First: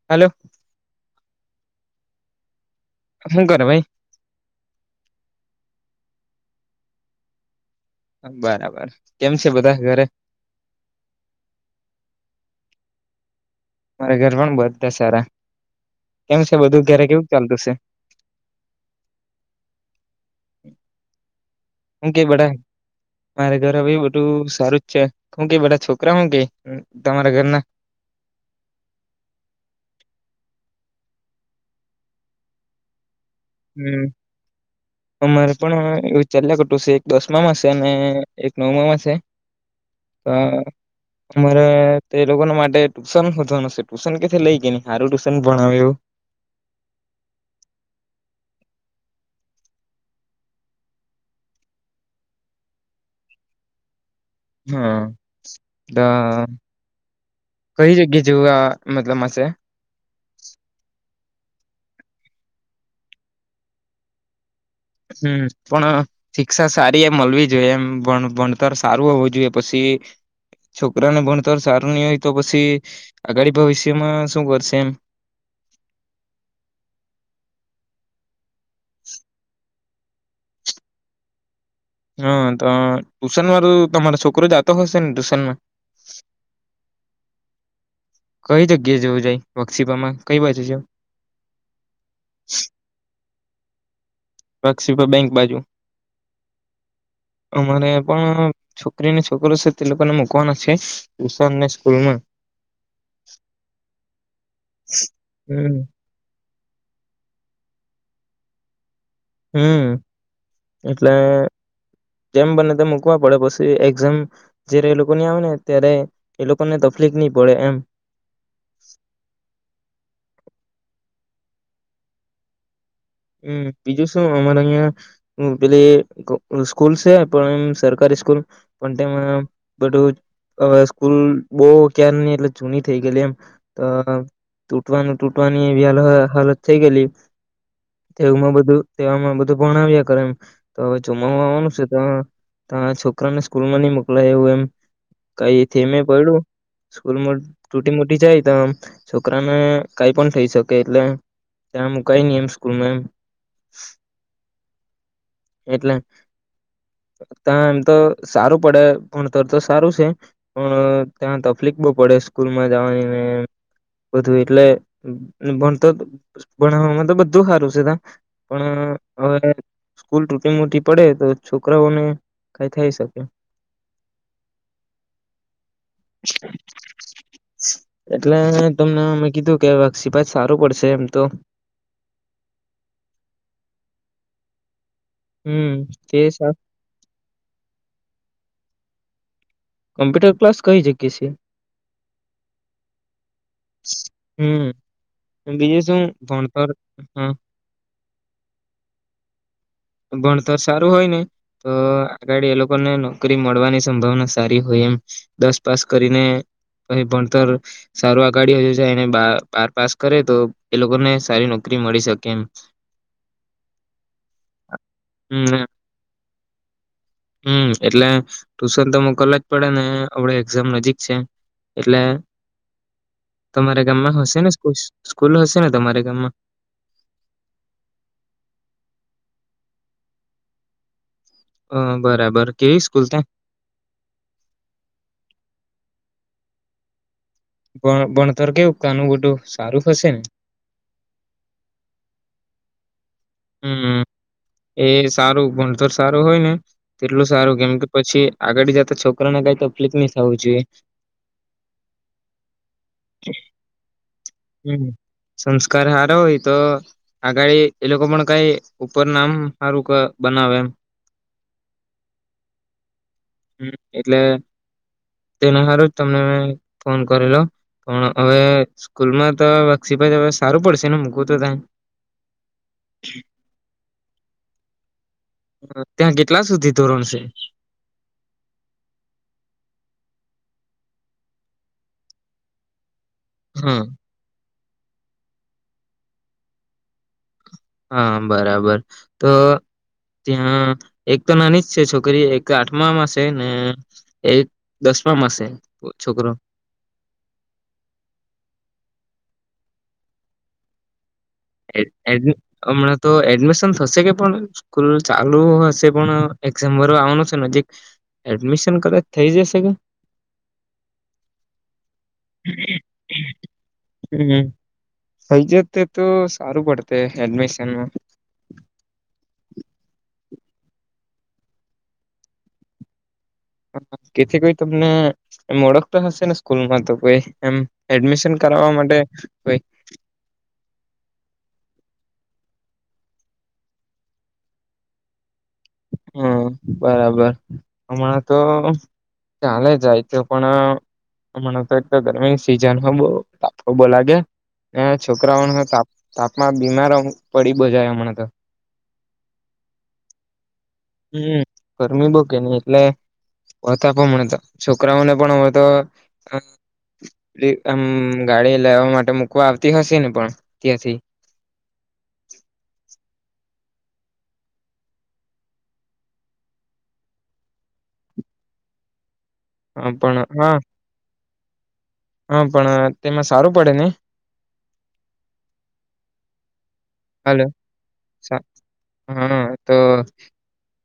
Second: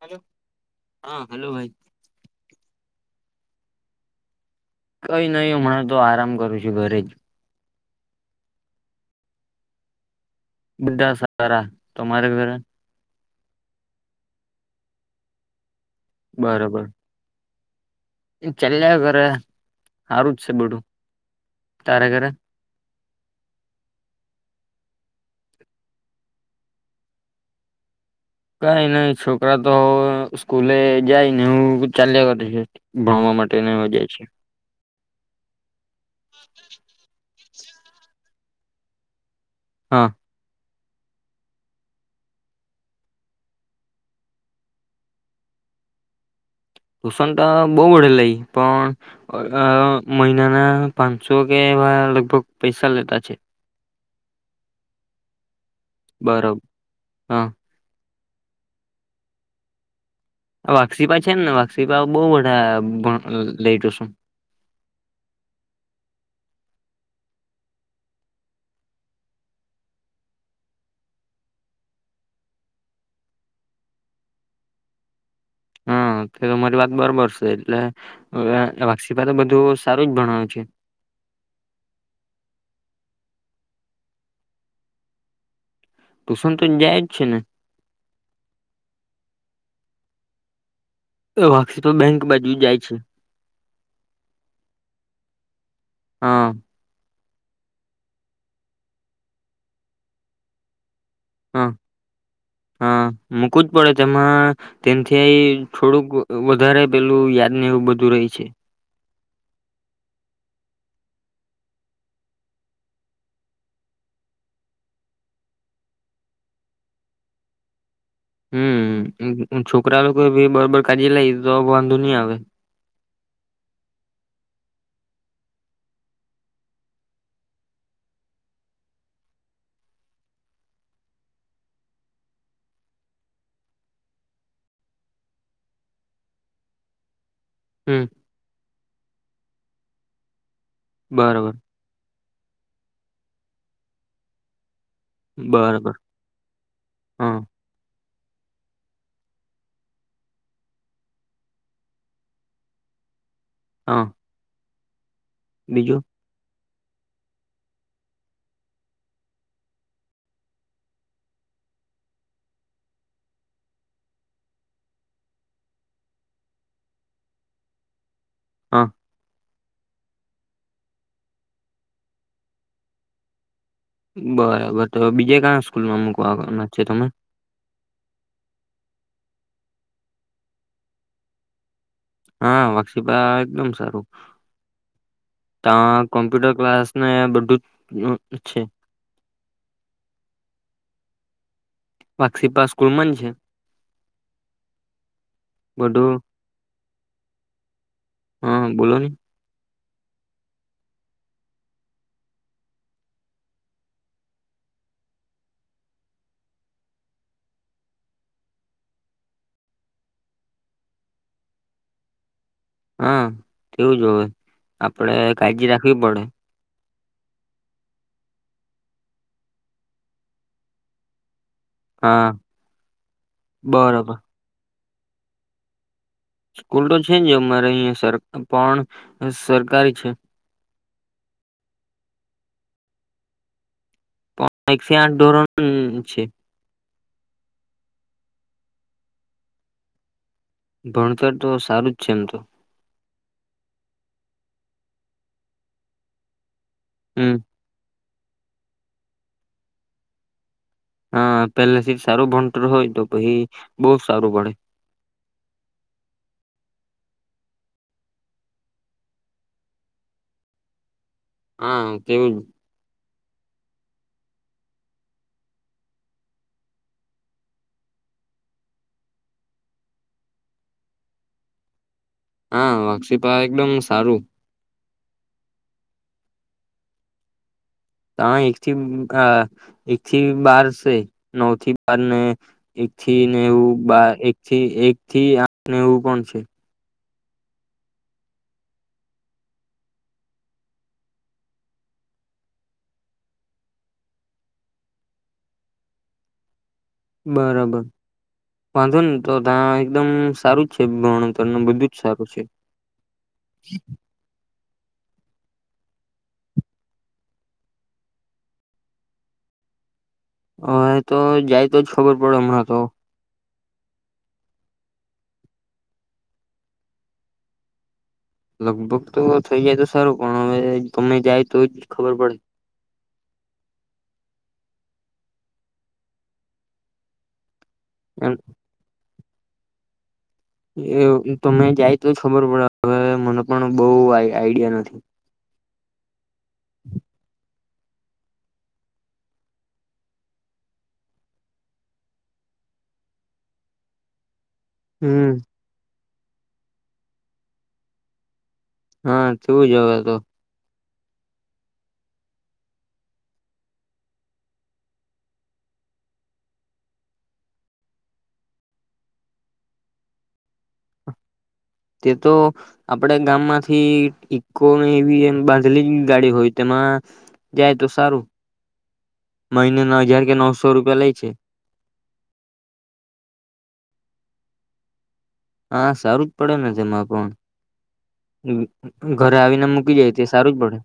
હાલો હ હા હલો ભાઈ હું કરે ભાઈ કઈ નહી હમણાં તો આરામ કરું છું ઘરે જ બરાબર કેમ છે બધા ઘરે બધા સારા તમારે ઘરે મારા ઘર પણ બધાં સારા કેમ છે બધું ઘરે કેવું ચાલતું છે [unintelligible] હારું જ છે બધુ હું કેયે બધા મારે ઘરે ભી બધું સારું જ છે હું કેય બધા છોકરા હું કેય તમારા ઘરના કઈ નહી છોકરા તો સ્કૂલે જાય ને એવું ચાલ્યા કરે છે ભણવા માટે [unintelligible] જાય છે અમર પણ એવુ ચલિયા કરતું છે એક દસ આમામાં છે અને એક નવમામાં છે હા હ અમારે તે લોકો ના માટે ટુશન વધવાનું છે ટુશન કેથી લઈ ગય ન સારું ટુશન ભણાવ્યુંવું ટુસન તો બહુ વડે લઈ પણ અ મહિનાના પાંચસો કે એવા લગભગ પૈસા લેતા છે હા હા બરોબર હા કઈ જગ્યા જીવવા મતલબસે વાક્ષીપા છેમ ને વાક્ષીપા બહ ભ લેતુ શે હમ્મ પણ શિક્ષા સારી એ મળવી જોઈએ એમ ભણતર સારું હોવું જોઈએ પછી છોકરાને ભણતર સારું નહી હોય તો પછી આગળ ભવિષ્યમાં શું કરશે એમ હા કે મારી વાત બરોબર છે એટલેવ વાક્ષીપ બધું સારું જ ભણાય્યું છે હા તો ટુશન વાળું તમારો છોકરો જતો હશે ને ટ્યુશન માં ટ્યુશન તો જાય જ છે ને કઈ જગ્યા જોવું જાય વક્ષીપામાં કઈ બાજુ છે એ વાક્ષિપા બેંક બાજુ જાય છે પક્ષીવ બેંક બાજુ હા અમારે આયા પણ છોકરીને છોકરો છે તે લોકોને મુકવાના છે ટ્યુશન હ ને સ્કૂલમાં હા મૂકવું જ પડે તેમાં તેથી હમ થોડુંક વધારે પેલું યાદ ને એવું બધું રહી છે હમ્મ એટલે જેમ બને તો મૂકવા પડે પછી એક્ઝામ જયારે એ લોકો ની આવે ને ત્યારે એ લોકોને તકલીફ નહી પડે એમ હમ્મ છોકરા લોકો ભી બબ કાળજી લઈ તો વાંધો નહી આવે હમ્મ બીજું શું અમારે અહં પેલી સ્કૂલ છે પણ એમ સરકારી સ્કૂલ પણ તેમાં બધું સ્કૂલ બો ક્યાલ ન એટલે જૂની થઈ ગયલી એમ તૂટવાનું તૂટવાની એવી હ હાલત થઈ ગયેલી હમ તેવુંમાં બધું તેવામાં બધું ભણ આવ્યા કરે એમ તો હવે ચોમાવા બરોબર આવવાનું છે તો ત્યાં છકરાને સ્કૂલ માં ની મોકલાય એવું એમ કઈ બરોબર થયમે પડ્યું સ્કૂલમા હા તૂટીમુટી જાય તો છોકરાને કઈ પણ થઈ શકે એટલે ત્યાં મુ કઈ ન એમ સ્કૂલ મેમ હા એટલે બીજું ત્યાં એમ તો સારું પડે ભણતર તો સારું છે પણ ત્યાં તકલીફ બહ પડે સ્કૂલમાં જવાનીને બું એટલે ભણતર ભણાવવામાં તો બદ દુ હારું છે ત હા પણ હવે સ્કૂલ તૂટી મોટી પડે તો છોકરાઓને કઈ થાય શકે. બરાબર તો બીજે કયા સ્કૂલમાં મકવાના છે તમે એટલે તમને મેં કીધું કે વાક્ષીપત સારું પડશે એમ તો હા વાક્ષીભા એકદમ સારું. ત હમ તે સા કોમ્પ્યુટર ક્લાસ ને બધું જ અચ્છા કોમ્પ્યુટર ક્લાસ કહી જગ્યા છે. વાક્ષીપ સ્કુલમન છે. હમ બીજું શું બધું ફોન પર હા. હા બોલો ને ભણતર સારું હોય ને તો આગળ એ લોકોને નોકરી મળવાની સંભાવના સારી હોય એમ દસ પાસ કરીને પ ભણતર સારું. અાડી એને બાર પાસ કરે તો એ લોકોને સારી નોકરી મળી શકે એમ. હા એવું જો આપણેે હમ કાળજી રાખવી પડે. હમ એટલે ટુશન તો મોકલલા જ પડે ને આપડ એક્ઝામ નજીક છે. એટલે હા તમારા બરોબર ગામમાં હશે ને. સ્કૂલ હશે ને તમારે. સ્કૂલ તો છે જ અમારે અહીં સર પણ હ સરકારી છે. હ બરાબર કેવી સ્કૂલ ત્યા પણ એક સ આઠ ધોરણ છે. ભ ભણતર કેવું કનું બધું સારું થશે ને. ભણતર તો સારું જ છે એમ તો હમ એ સારું ભણતર સારું હોય ને. તેટલું હમ સારું કેમ કે પછી આગળી જતા છોકરાને કઈ તો ફ્લિક મિસ આવવું જોઈએ. હા પેલા સીટ સારું ભણતર હોય તો પછી બહુ સારું પડે. હમ આગાળ એ લોકો પણ કઈ ઉપર નામ સારું બનાવે એમ. હા તેવું જ હમ એટલે તેને સારું જ તમને મે ફોન કરલો પણ હવે સ્કૂલમાં તો વક્ષિપ જ હવે સારું પડશે ને મૂકવું તો ત હા વાક્ષીપ એકદમ સારું ત્યાં કેટલા સુધી ધોરણ છે હા એક થી એક થી બાર છે નવ થી બાર ને એક થી ને હા એવું એક થી એક થી આઠ નેવું પણ છે હા બરાબર તો ત્યાં એક તો નાની જ છે છોકરી એક આઠમામાં છે ને એક દસમામાં છે છોકરો બરાબર વાંધો ને તો ત્યા એકદમ સારું જ છે ભણ હમણાં તો એડમિશન થશે કે પણ સ્કૂલ ચાલુ હશે પણ એક્ઝામ ભરવા આવવાનો છે નજીક એડમિશન કદાચ થઈ જશે કે હ તો જાય તો જ ખબર પડે હમણાં તો હમ થઈ જાતે તો સારું પડતે એડમિશનમાં લગભગ તો થઇ જાય તો સારું પણ હવે તમને જાય તો જ ખબર પડે કેથી કોઈ તમને એ ઓળખતા હશેને સ્કૂલમાં તો કોઈ એમ એમ એડમિશન કરાવવા માટે કંઈક એ તમે જાય તો જ ખબર પડે હવે મને પણ બહું આઈડિયા નથી હમ બરાબર હમણાં તો ચાલે જાય તો પણ હમણાં તો એક ગરમીની સિઝન બો તડકો લાગે હે હમ છોકરાઓ તાપમાં બીમાર પડી અમુક જાય હમણાં તો હા થવું જવા દો હમ ગરમી બોકે નહી એટલેતા પણ છોકરાઓને પણ હ તો આ ગાડી લેવા માટે મુકવા આવતી હશે ને પણ ત્યાંથી હિ ઇક્કો ની વ્હીલ બાંધલી ગાડી હોય તેમાં જાય તો સારું મહિને ના પણ હજાર કે હા નવસો રૂપિયા લે છે હા પણ હા તેમાં સારું પડે ને હા સારું જ પડે ને તેમાં પણ હાલો ઘરે હા આવીને તો મૂકી જાય તે સારું જ પડે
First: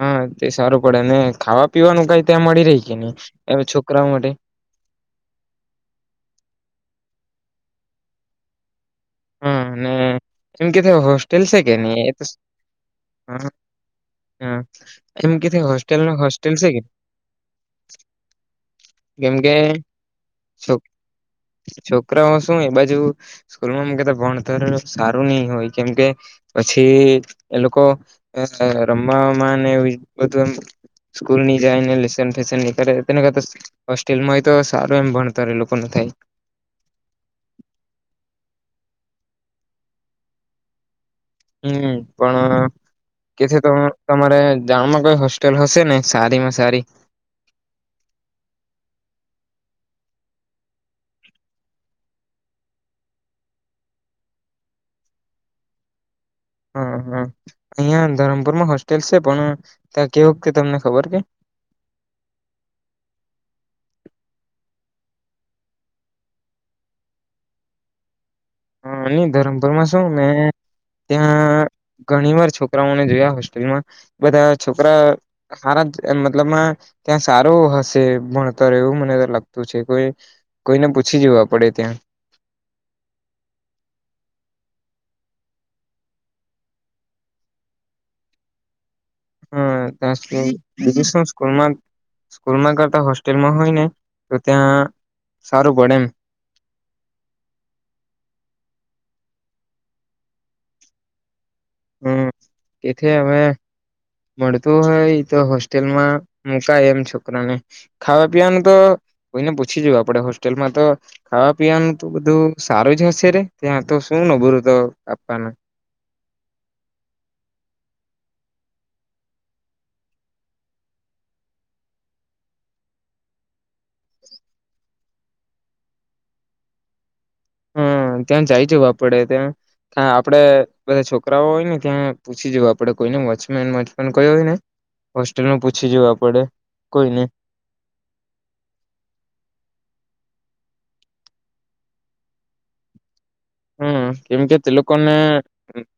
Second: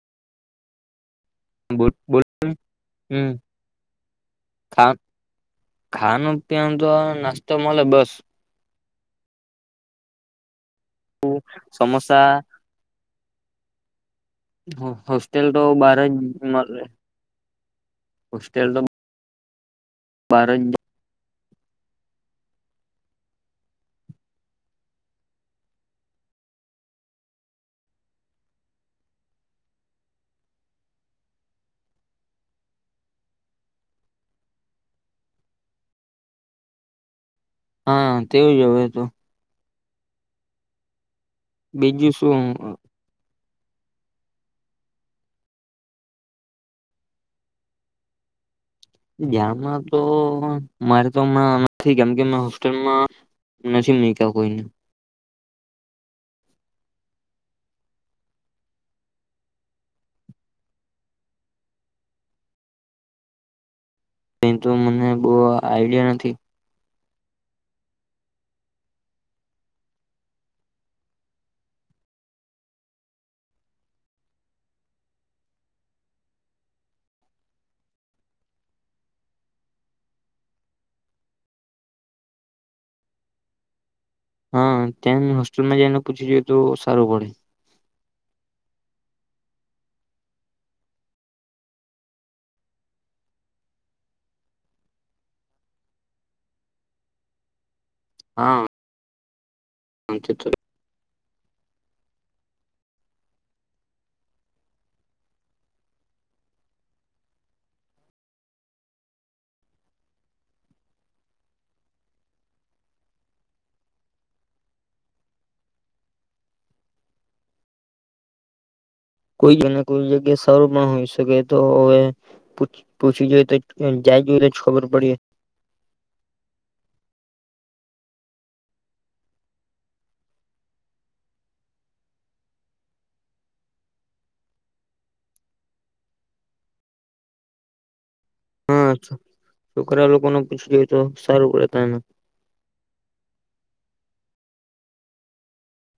હા સારું પડેને ખાવા બોલ પીવાનું બોલ કઈ ત્યાં મળી રહી કે નહી હમ એમ છોકરાઓ માટે ખા ખાવાનું ત્યાં તો નાસ્તો મળે બસ હા અને એમ કે ત્યાં હોસ્ટેલ છે કે નહી એ તો સમોસા હ એમ હોસ્ટેલ કે તો બાર હોસ્ટેલ જ હોસ્ટેલ છે કે મળે. હોસ્ટેલ તો કેમ કે બાર જ શું છોકરાઓ શું એ બાજુ સ્કૂલમાં ભણતર સારું નહી હોય કેમકે પછી એ લોકો રમવામાં બધું એમ સ્કૂલ ની જાય લેશન ફેશન ની કરે તેને કરતા હોસ્ટેલમાં હોય તો સારું એમ ભણતર એ લોકો થાય હા તેવું જ હવે તો હમ બીજું શું પણ- કે તમારે જામમાં કઈ હોસ્ટેલ હશે ને સારીમાં સારી જનમાં તો મારે તો નથી કેમ હોસ્ટેલમાં નથી મૂક્યા કોઈએ હા હા અહિયાં ધરમપુરમાં હોસ્ટેલ છે પણ ત્યાં કેવુંક તે તમને ખબર કે એંતુ મને બહુ આઈડિયા નથી હ નની ધરમપુરમાં શું મે ત્યાં ઘણી વાર છોકરાઓને જોયા હોસ્ટેલમાં બધા છોકરા સારા મતલબમાં ત્યાં સારું હશે ભણતર એવું મને લાગતું છે કો કોઈને પૂછી જવા પડે ત્યાં હા ત્યાં હોસ્ટેલમાં જઈને પૂછી જોઈએ તો સારું પડે હા ત્યાં સુ સ્કૂલમાં સ્કૂલમાં કરતા હોસ્ટેલમાં હોય ને તો ત્યાં સારું પડે એમ હા [unintelligible] હમ્મ એથી હવે મળતું હોય તો હોસ્ટેલમાં મુકાય એમ છોકરાને ખાવા પીવાનું તો કોઈને પૂછી જું આપણે હોસ્ટેલમાં તો ખાવા પીવાનું તો બધું સારું જ હશે રે ત્યાં તો શું નબુરું તો આપાના કોઈ જને કોઈ જગ્યા સારું પણ હોઈ શકે તો હવે પૂછી જોઈએ તો જાય જોઈ તો જ ખબર પડીયે હ ત્યાં જઈ જવું આપડે ત્યાં આપડે બધા છોકરાઓ હોય. ને ત્યાં પૂછી જવા આપડે કોઈને વોચમેન વચમેન કોઈ હોય ને હોસ્ટેલમાં પૂછી જવું આપડે કોઈ ને હા છ છોકરા લોકોને પૂછી જોયે તો સારું પડે તાના હમ્મ કેમ કે તે લોકોને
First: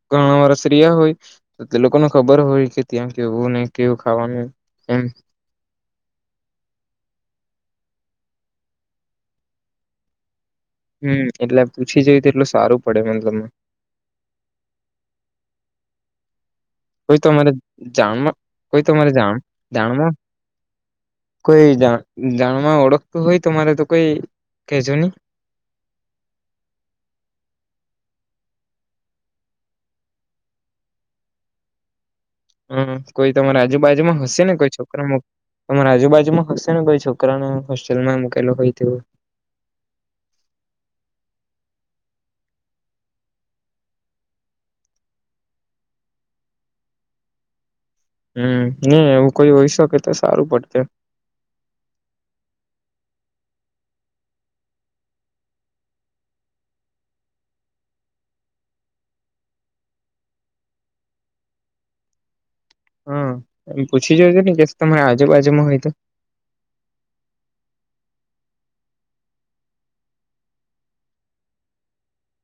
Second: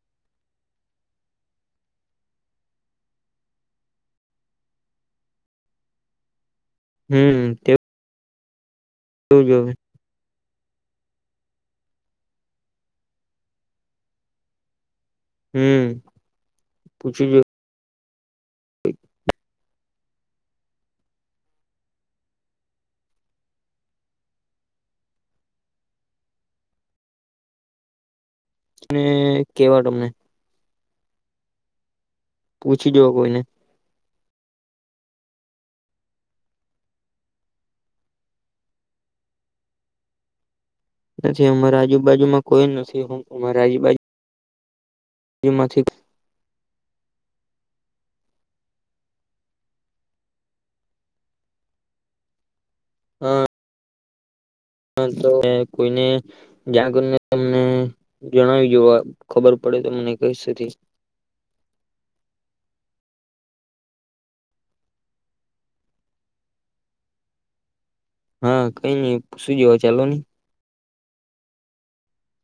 ઘણા વર્ષ રહ્યા હોય તે લોકોને ખબર હોય કે ત્યાં કેવું ને કેવું ખાવાનું એમ હમ્મ તે જોજો હવે હમ્મ એટલે પૂછી જય તો એટલું સારું પડે મતલબ હમ્મ હોયે તો માને ચાનમ કોઈ તમારી મારે જામ જાણમાં કોઈ જા જાણમાં ઓળખતું હોય તમારે તો કોઈ કહેજો ની અને કેવા તમને પૂછી હમ્મ જો કોઈ કોઈને તમારા આજુબાજુમાં હશે હશે ને કોઈ છોકરા મો તમારા આજુબાજુમાં હશે ને કોઈ છોકરાને હોસ્ટેલમાં મુકેલો હોય તેવુ નથી અમારા આજુબાજુમાં કોઈ નથી હું અમારા આજુબાજુ જેમાંથી હમ્મ ની એવું કોઈ હોય શકે તો સારું પડતે હા હાલ તો કોઈને જાણ કરીને તમને જણાવી જોવા ખબર પડે તો મને કઈ હા એમ પૂછી જોજેને કે તમારે આજુબબાજુમાં હોય તો હા કઈ નઈ પુસી જોવા ચાલો ની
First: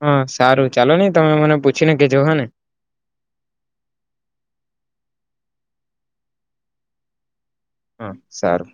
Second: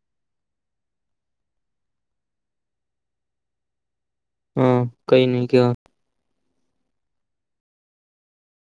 હા સારું ચાલો ની તમે મને પૂછીને કેજો હ ને હ કઈ નહી કહેવા હા સારું